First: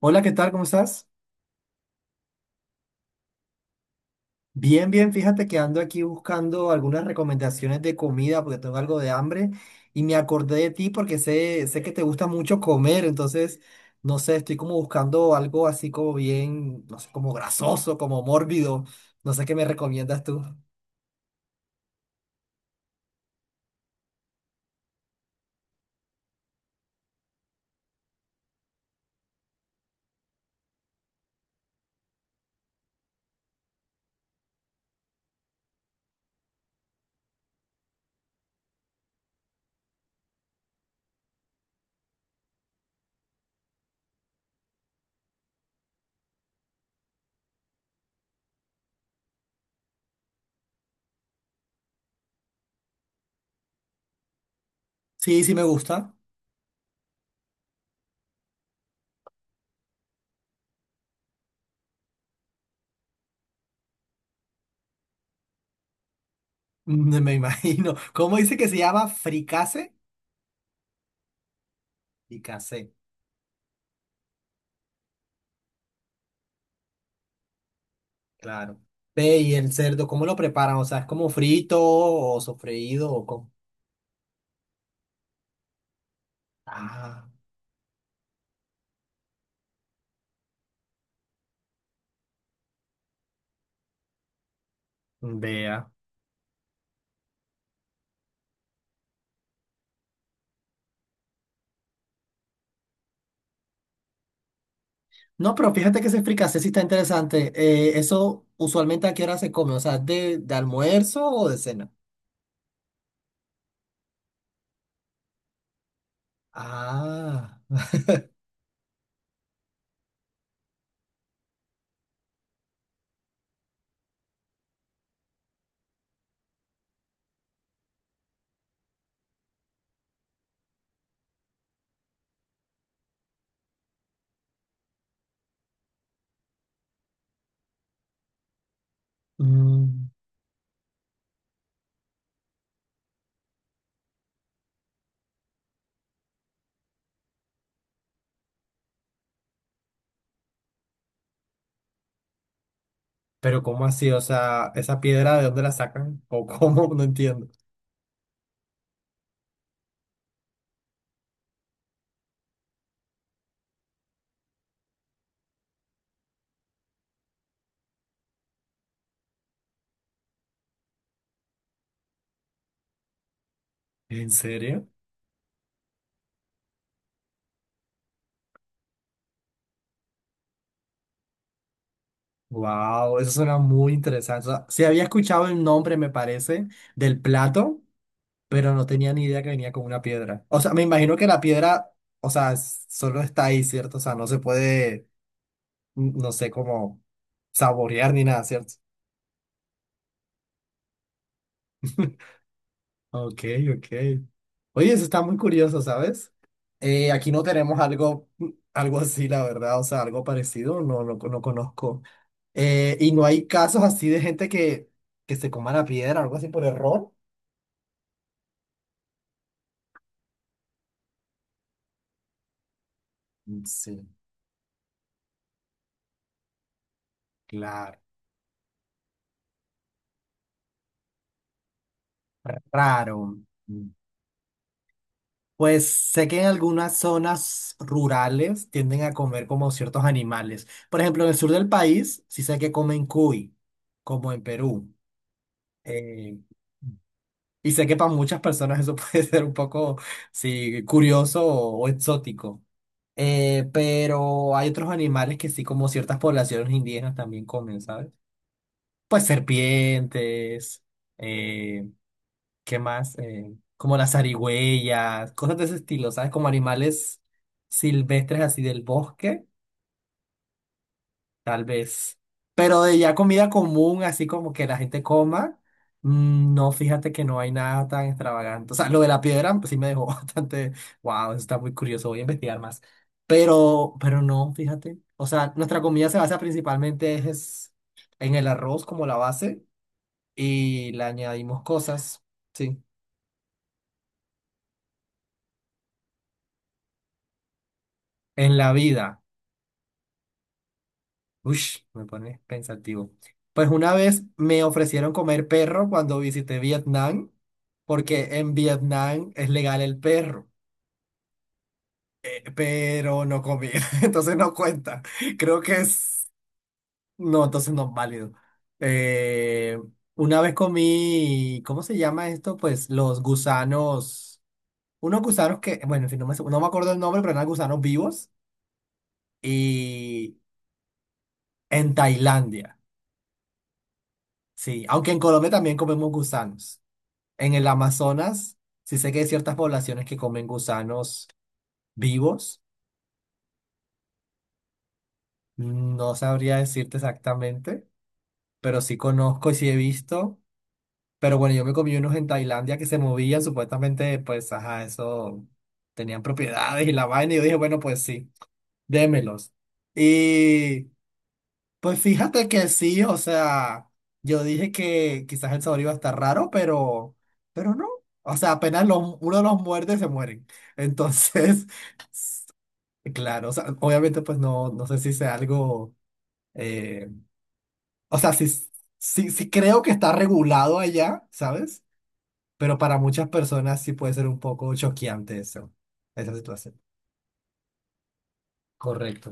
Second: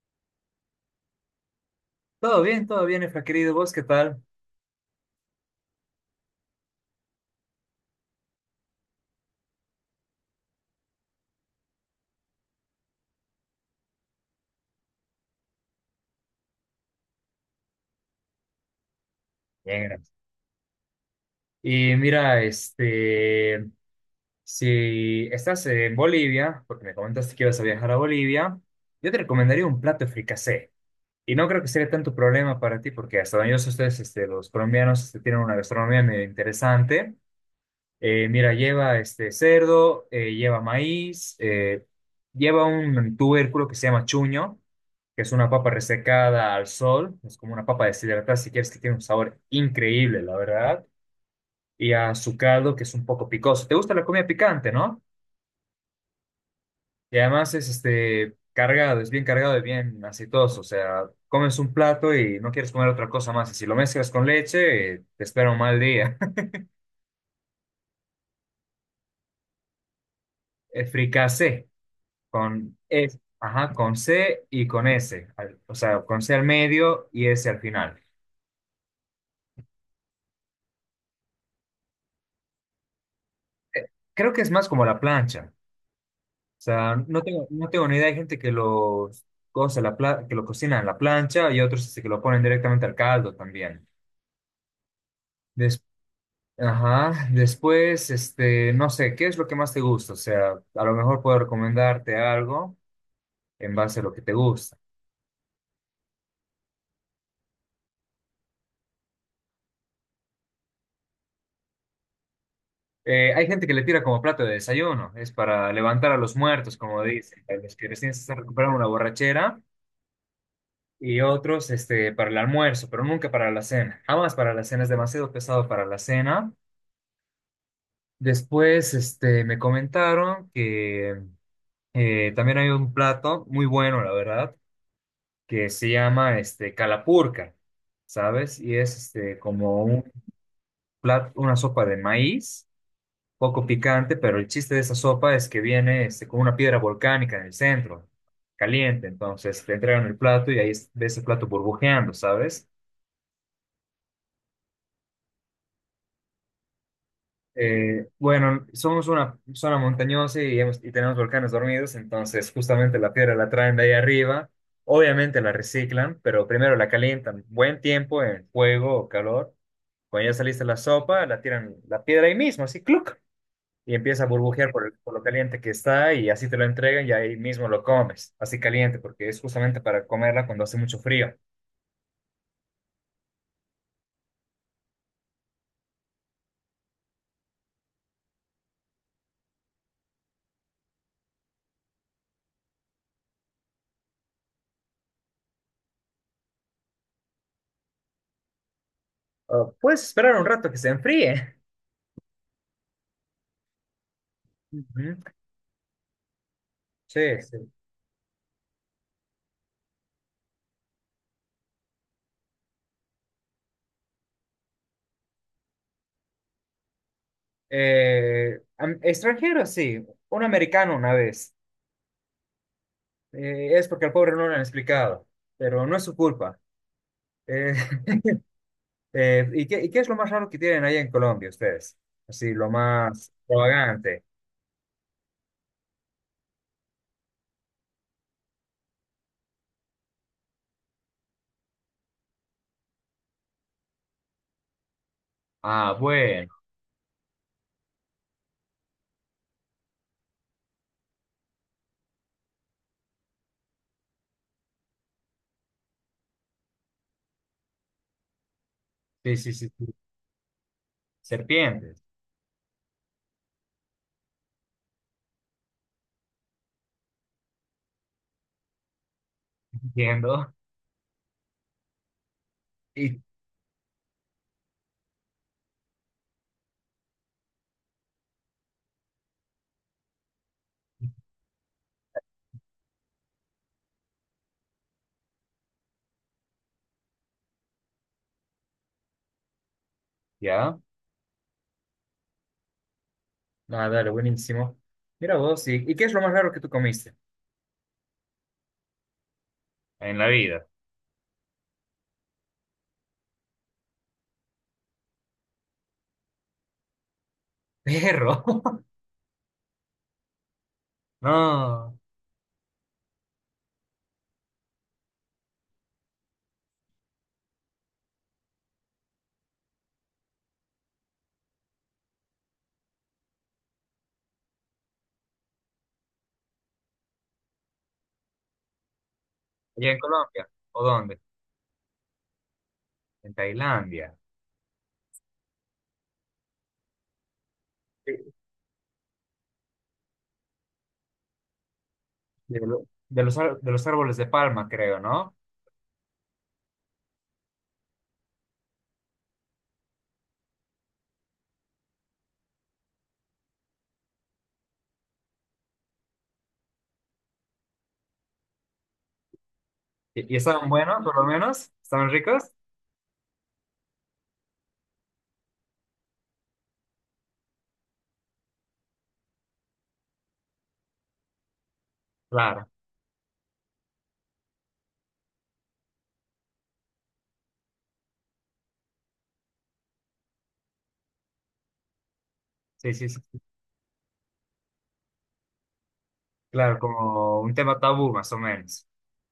Hola, ¿qué tal? ¿Cómo estás? Todo bien, Efra, querido. ¿Vos qué tal? Bien, bien, fíjate que ando aquí buscando algunas recomendaciones de comida porque tengo algo de hambre y me acordé de ti porque sé que te gusta mucho comer, entonces, no sé, estoy como buscando algo así como bien, no sé, como grasoso, como mórbido, no sé qué me Bien, gracias. recomiendas tú. Y mira, si estás en Bolivia, porque me comentaste que ibas a viajar a Bolivia, yo te recomendaría un plato de fricasé. Y no creo que sea tanto problema para ti, porque hasta donde yo sé, ustedes, los colombianos, tienen una gastronomía medio interesante. Mira, lleva este cerdo, lleva maíz, lleva un tubérculo que se llama chuño, que es una papa resecada al sol, es como una papa deshidratada, si quieres, que tiene un sabor increíble, la verdad, y azucarado, que es un poco picoso. ¿Te gusta la comida picante, no? Sí, sí me gusta. Y además es cargado, es bien cargado y bien aceitoso, o sea, comes un plato y no quieres comer otra cosa más, y si lo mezclas con leche, te espera un mal día. Mm, me imagino. ¿Cómo dice que se llama? ¿Fricase? Fricasé, Fricase, con E, ajá, con C y con S, o sea, con C al medio y S al final. claro. Ve, y el cerdo, ¿cómo lo preparan? O sea, ¿es como frito o sofreído o cómo? Eh, Creo que es más como la plancha. Sea, no Ah. tengo, no tengo ni idea. Hay gente que los cosa que lo cocina en la plancha y otros que lo ponen directamente al caldo también. Des- Vea. Ajá. Después, no sé, ¿qué es lo que más te gusta? O sea, a lo mejor puedo recomendarte algo en base a lo que te gusta. No, pero fíjate que ese fricasé sí está interesante. Eso usualmente a qué hora se come, o sea, de almuerzo o de cena. Hay gente que le tira como plato de desayuno, es para levantar a los muertos, como dicen, a Ah, los que recién se están recuperando una borrachera, y otros para el almuerzo, pero nunca para la cena. Jamás para la cena, es demasiado pesado para la cena. Después, me comentaron que también hay un plato muy bueno, la verdad, que se llama calapurca, ¿sabes? Y es como mm, un plato, una sopa de maíz, poco picante, pero el chiste de esa sopa es que viene con una piedra volcánica en el centro, caliente. Entonces te entregan el plato y ahí ves el plato burbujeando, ¿sabes? pero ¿cómo así? O sea, ¿esa piedra de dónde la sacan? ¿O cómo? No entiendo. Bueno, somos una zona montañosa y tenemos volcanes dormidos, entonces justamente la piedra la traen de ahí arriba. Obviamente la reciclan, pero primero la calientan buen tiempo en fuego o calor. Cuando ya saliste la sopa, la tiran la piedra ahí mismo, así, ¡cluc! Y empieza a ¿En burbujear por, serio? el- por lo caliente que está y así te lo entregan y ahí mismo lo comes, así caliente, porque es justamente para comerla cuando hace mucho frío. Wow, eso suena muy interesante. O sea, sí había escuchado el nombre, me parece, del plato, pero no tenía ni idea que venía con una piedra. O sea, me imagino que la piedra, o sea, solo está ahí, ¿cierto? O sea, no se puede, no sé cómo saborear ni nada, ¿cierto? Ah, puedes esperar un rato que se enfríe. Ok, ok. Oye, eso Ujú, está muy curioso, ¿sabes? Sí, Aquí no sí. tenemos algo, algo así, la verdad, o sea, algo parecido, no, no, no conozco. Y no hay casos así de gente que se coma la piedra, algo así por error. Extranjero, sí. Un americano una vez. Mm, Es sí, porque al pobre no le han explicado, pero no es su culpa. Eh, claro. ¿Y qué es lo más raro que tienen ahí en Colombia ustedes? Así, lo más Raro. Mm. extravagante. Pues sé que en algunas zonas rurales tienden a comer como ciertos animales. Por ejemplo, en el sur del país sí sé que comen cuy, como en Perú. Ah, Eh, bueno. Y sé que para muchas personas eso puede ser un poco, sí, curioso o exótico. Pero hay otros animales que sí, como ciertas poblaciones indígenas también comen, ¿sabes? Pues Sí, sí, sí. Sí. serpientes, eh, Serpientes. ¿qué más? Como las zarigüeyas, cosas de ese estilo, ¿sabes? Como animales silvestres así del bosque. Entiendo. Tal vez. Pero de ya Y comida común, así como que la gente coma, mm, no, fíjate que no hay nada tan extravagante. O sea, lo de la piedra pues, sí me dejó bastante, wow, eso está muy curioso, voy a investigar más. Pero no, fíjate. O sea, nuestra comida se basa principalmente es en el arroz como la base ya. y le añadimos cosas, sí, Ah, dale, buenísimo. Mira vos, ¿y qué es lo más raro que tú comiste? en la vida. En la vida. Ush, me pones pensativo. Pues una vez me ofrecieron comer perro cuando visité Vietnam, porque Perro. en Vietnam es legal el perro, No. Pero no comí, entonces no cuenta. Creo que es... No, entonces no es válido. Eh, una vez comí, ¿cómo se llama esto? Pues los gusanos, unos gusanos que, bueno, en fin, no me acuerdo el nombre, pero eran gusanos vivos ¿Y en y Colombia? ¿O dónde? en Tailandia, En Tailandia. sí, aunque en Colombia también comemos gusanos. En el Amazonas, sí sé que hay ciertas poblaciones que comen gusanos De, vivos. lo- de los, ar- de los árboles de palma, creo, ¿no? No sabría decirte exactamente, pero sí conozco y sí he visto. Pero bueno, yo me comí unos en Tailandia que se movían, supuestamente, pues, ajá, eso tenían propiedades y la vaina. Y yo dije, bueno, pues sí, démelos. ¿Y estaban Y buenos, por lo menos? pues ¿Estaban fíjate ricos? que sí, o sea, yo dije que quizás el sabor iba a estar raro, pero no. O sea, uno los muerde, se mueren. Entonces. Claro, Claro, o sea, obviamente pues no, no sé si sea algo, eh, o sea, sí, sí creo que está regulado allá, ¿sabes? Pero sí, para sí, sí, muchas sí, personas sí puede ser un poco choqueante eso, esa claro, situación. como un tema tabú, más o menos. Correcto.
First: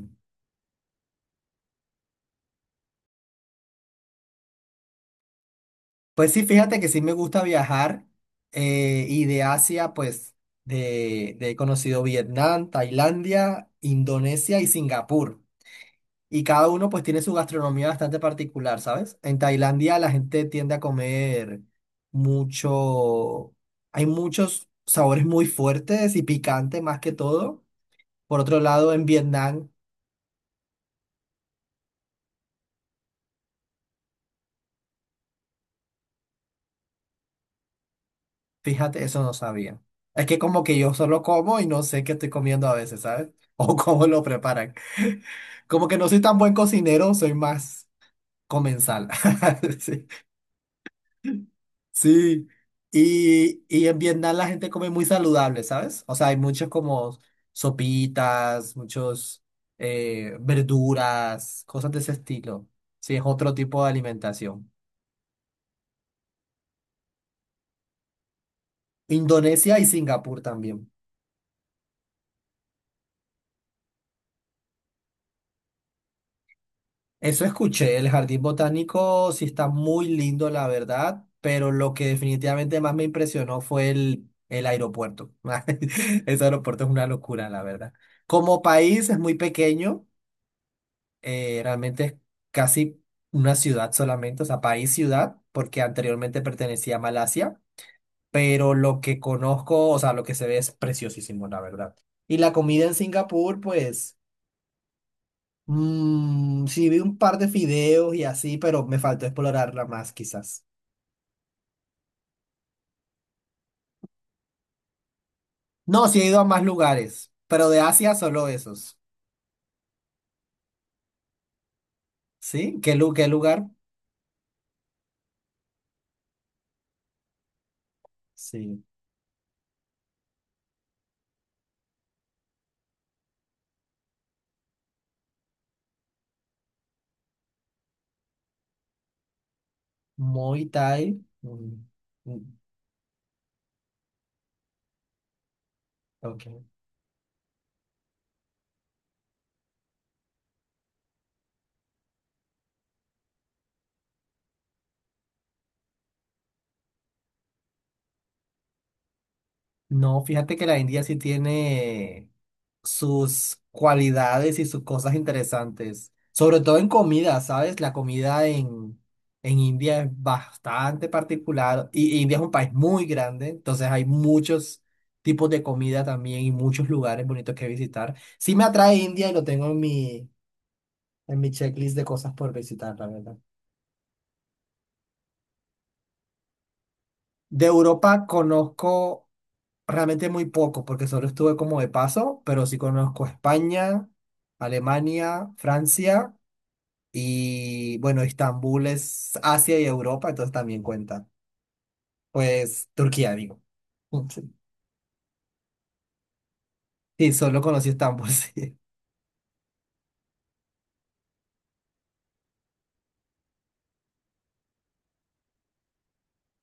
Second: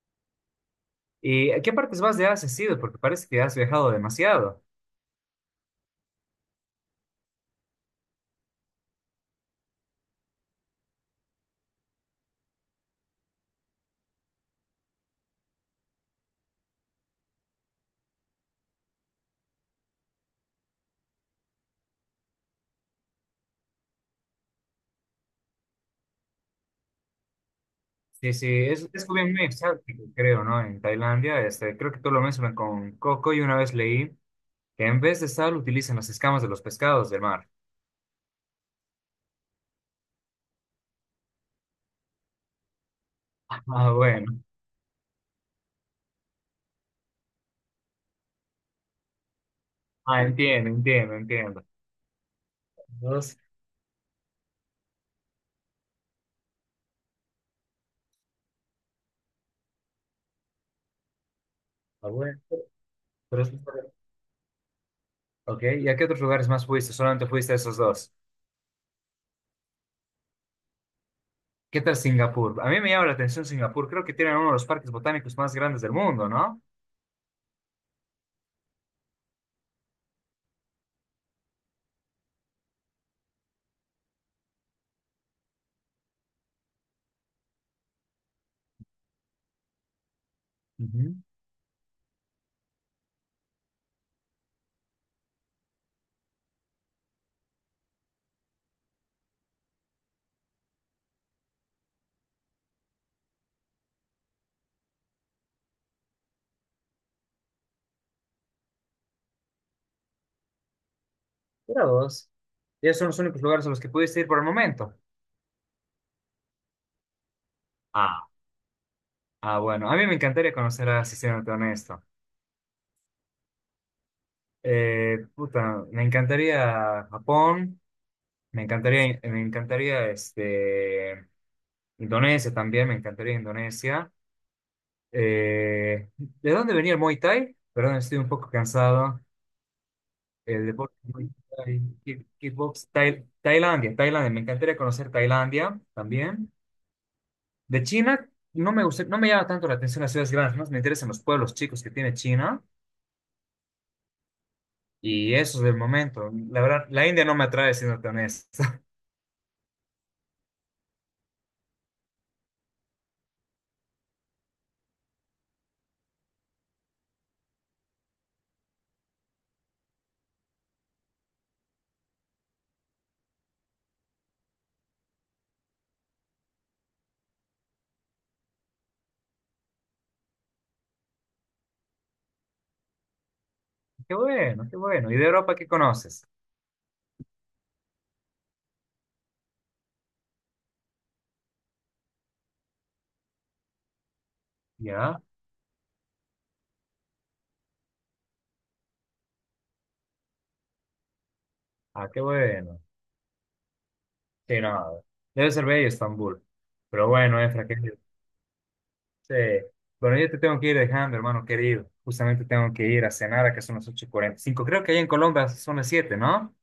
¿Y a qué partes más de Asia has ido? Porque parece que has viajado demasiado. Pues sí, fíjate que sí me gusta viajar, y de Asia pues he conocido Vietnam, Tailandia, Indonesia y Singapur. Y cada uno pues tiene su gastronomía bastante particular, ¿sabes? En Tailandia la gente tiende a comer mucho, hay muchos sabores muy fuertes y picantes más que todo. Sí, Por sí, otro es, lado, en es como bien muy Vietnam, exótico, creo, ¿no? En Tailandia, creo que tú lo mencionas con coco y una vez leí que en vez de sal utilizan las escamas de los pescados del mar. fíjate, eso no sabía. Es que como que yo solo como y no sé qué estoy comiendo a veces, ¿sabes? O Ah, cómo lo bueno. preparan. Como que no soy tan buen cocinero, soy más comensal. Sí. Ah, entiendo, entiendo, entiendo. Sí, Dos, y en Vietnam la gente come muy saludable, ¿sabes? O sea, hay muchos como sopitas, muchos verduras, cosas de ah, ese bueno. estilo. Sí, es Pero es- otro tipo de alimentación. Ok, ¿y a qué otros lugares más fuiste? Solamente fuiste a esos dos. Indonesia y Singapur también. ¿Qué tal Singapur? A mí me llama la atención Singapur. Creo que tienen uno de los parques botánicos más grandes del mundo, ¿no? Eso escuché, el jardín botánico sí está muy lindo, la verdad, pero lo que definitivamente más me impresionó fue el aeropuerto. Ese aeropuerto es una locura, la verdad. Como país es muy pequeño. Ujú. Realmente es casi una ciudad solamente, o sea, país ciudad, porque anteriormente pertenecía a Malasia, pero lo que conozco, o sea, lo que se ve es preciosísimo, la verdad. Y la comida en Singapur, pues, mm, sí vi un par de fideos y así, pero me faltó explorarla más quizás. Mira vos. Y esos son los únicos lugares a los que pudiste ir por el momento. No, sí he ido a más lugares, pero de Asia Ah, solo esos. ah, bueno. A mí me encantaría conocer a Sistemas Honesto. ¿Sí? ¿ Qué lugar? Puta, me encantaría Japón. Me Sí. encantaría, me encantaría Indonesia también. Me encantaría Indonesia. ¿De dónde venía el Muay Thai? Perdón, estoy un poco cansado. Muay El deporte Thai. Mm, mm, kickbox, Tailandia, me encantaría conocer Tailandia también. ok. De China, no me gusta, no me llama tanto la atención las ciudades grandes, más me interesan los pueblos chicos que tiene China y eso es del momento. La verdad, la India no me atrae, siendo tan honesto. No, fíjate que la India sí tiene sus cualidades y sus cosas interesantes, sobre todo en comida, ¿sabes? La comida en India es bastante particular y India es un país muy grande, entonces hay muchos tipos de comida también y muchos lugares bonitos que visitar. Sí me atrae India y lo tengo en mi checklist de cosas por visitar, la verdad. Qué bueno, qué bueno. ¿Y de Europa qué conoces? De Europa conozco realmente muy poco, porque solo estuve como de paso, pero sí conozco España, ¿Ya? Alemania, Francia y bueno, Estambul es Asia y Europa, entonces también cuenta. Ah, qué bueno. Pues Turquía, digo. Sí, Sí, no, debe ser bello Estambul. Pero sí, bueno, solo Efra, ¿qué? conocí Estambul, sí. Sí. Bueno, yo te tengo que ir dejando, hermano querido. Justamente tengo que ir a cenar, a que son las 8:45. Creo que allá en Colombia son las 7, ¿no?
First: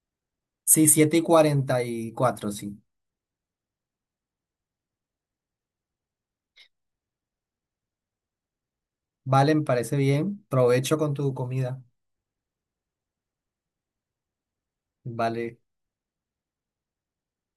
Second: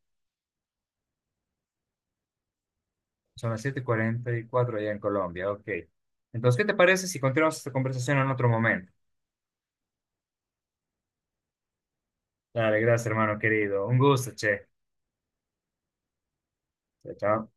Sí, 7:44 sí. Son las 7:44 allá en Colombia, ok. Entonces, ¿qué te parece si continuamos esta conversación en otro momento? Vale, me parece bien. Provecho con tu comida. Dale, gracias, hermano querido. Un gusto, che. Vale. Chao, chao.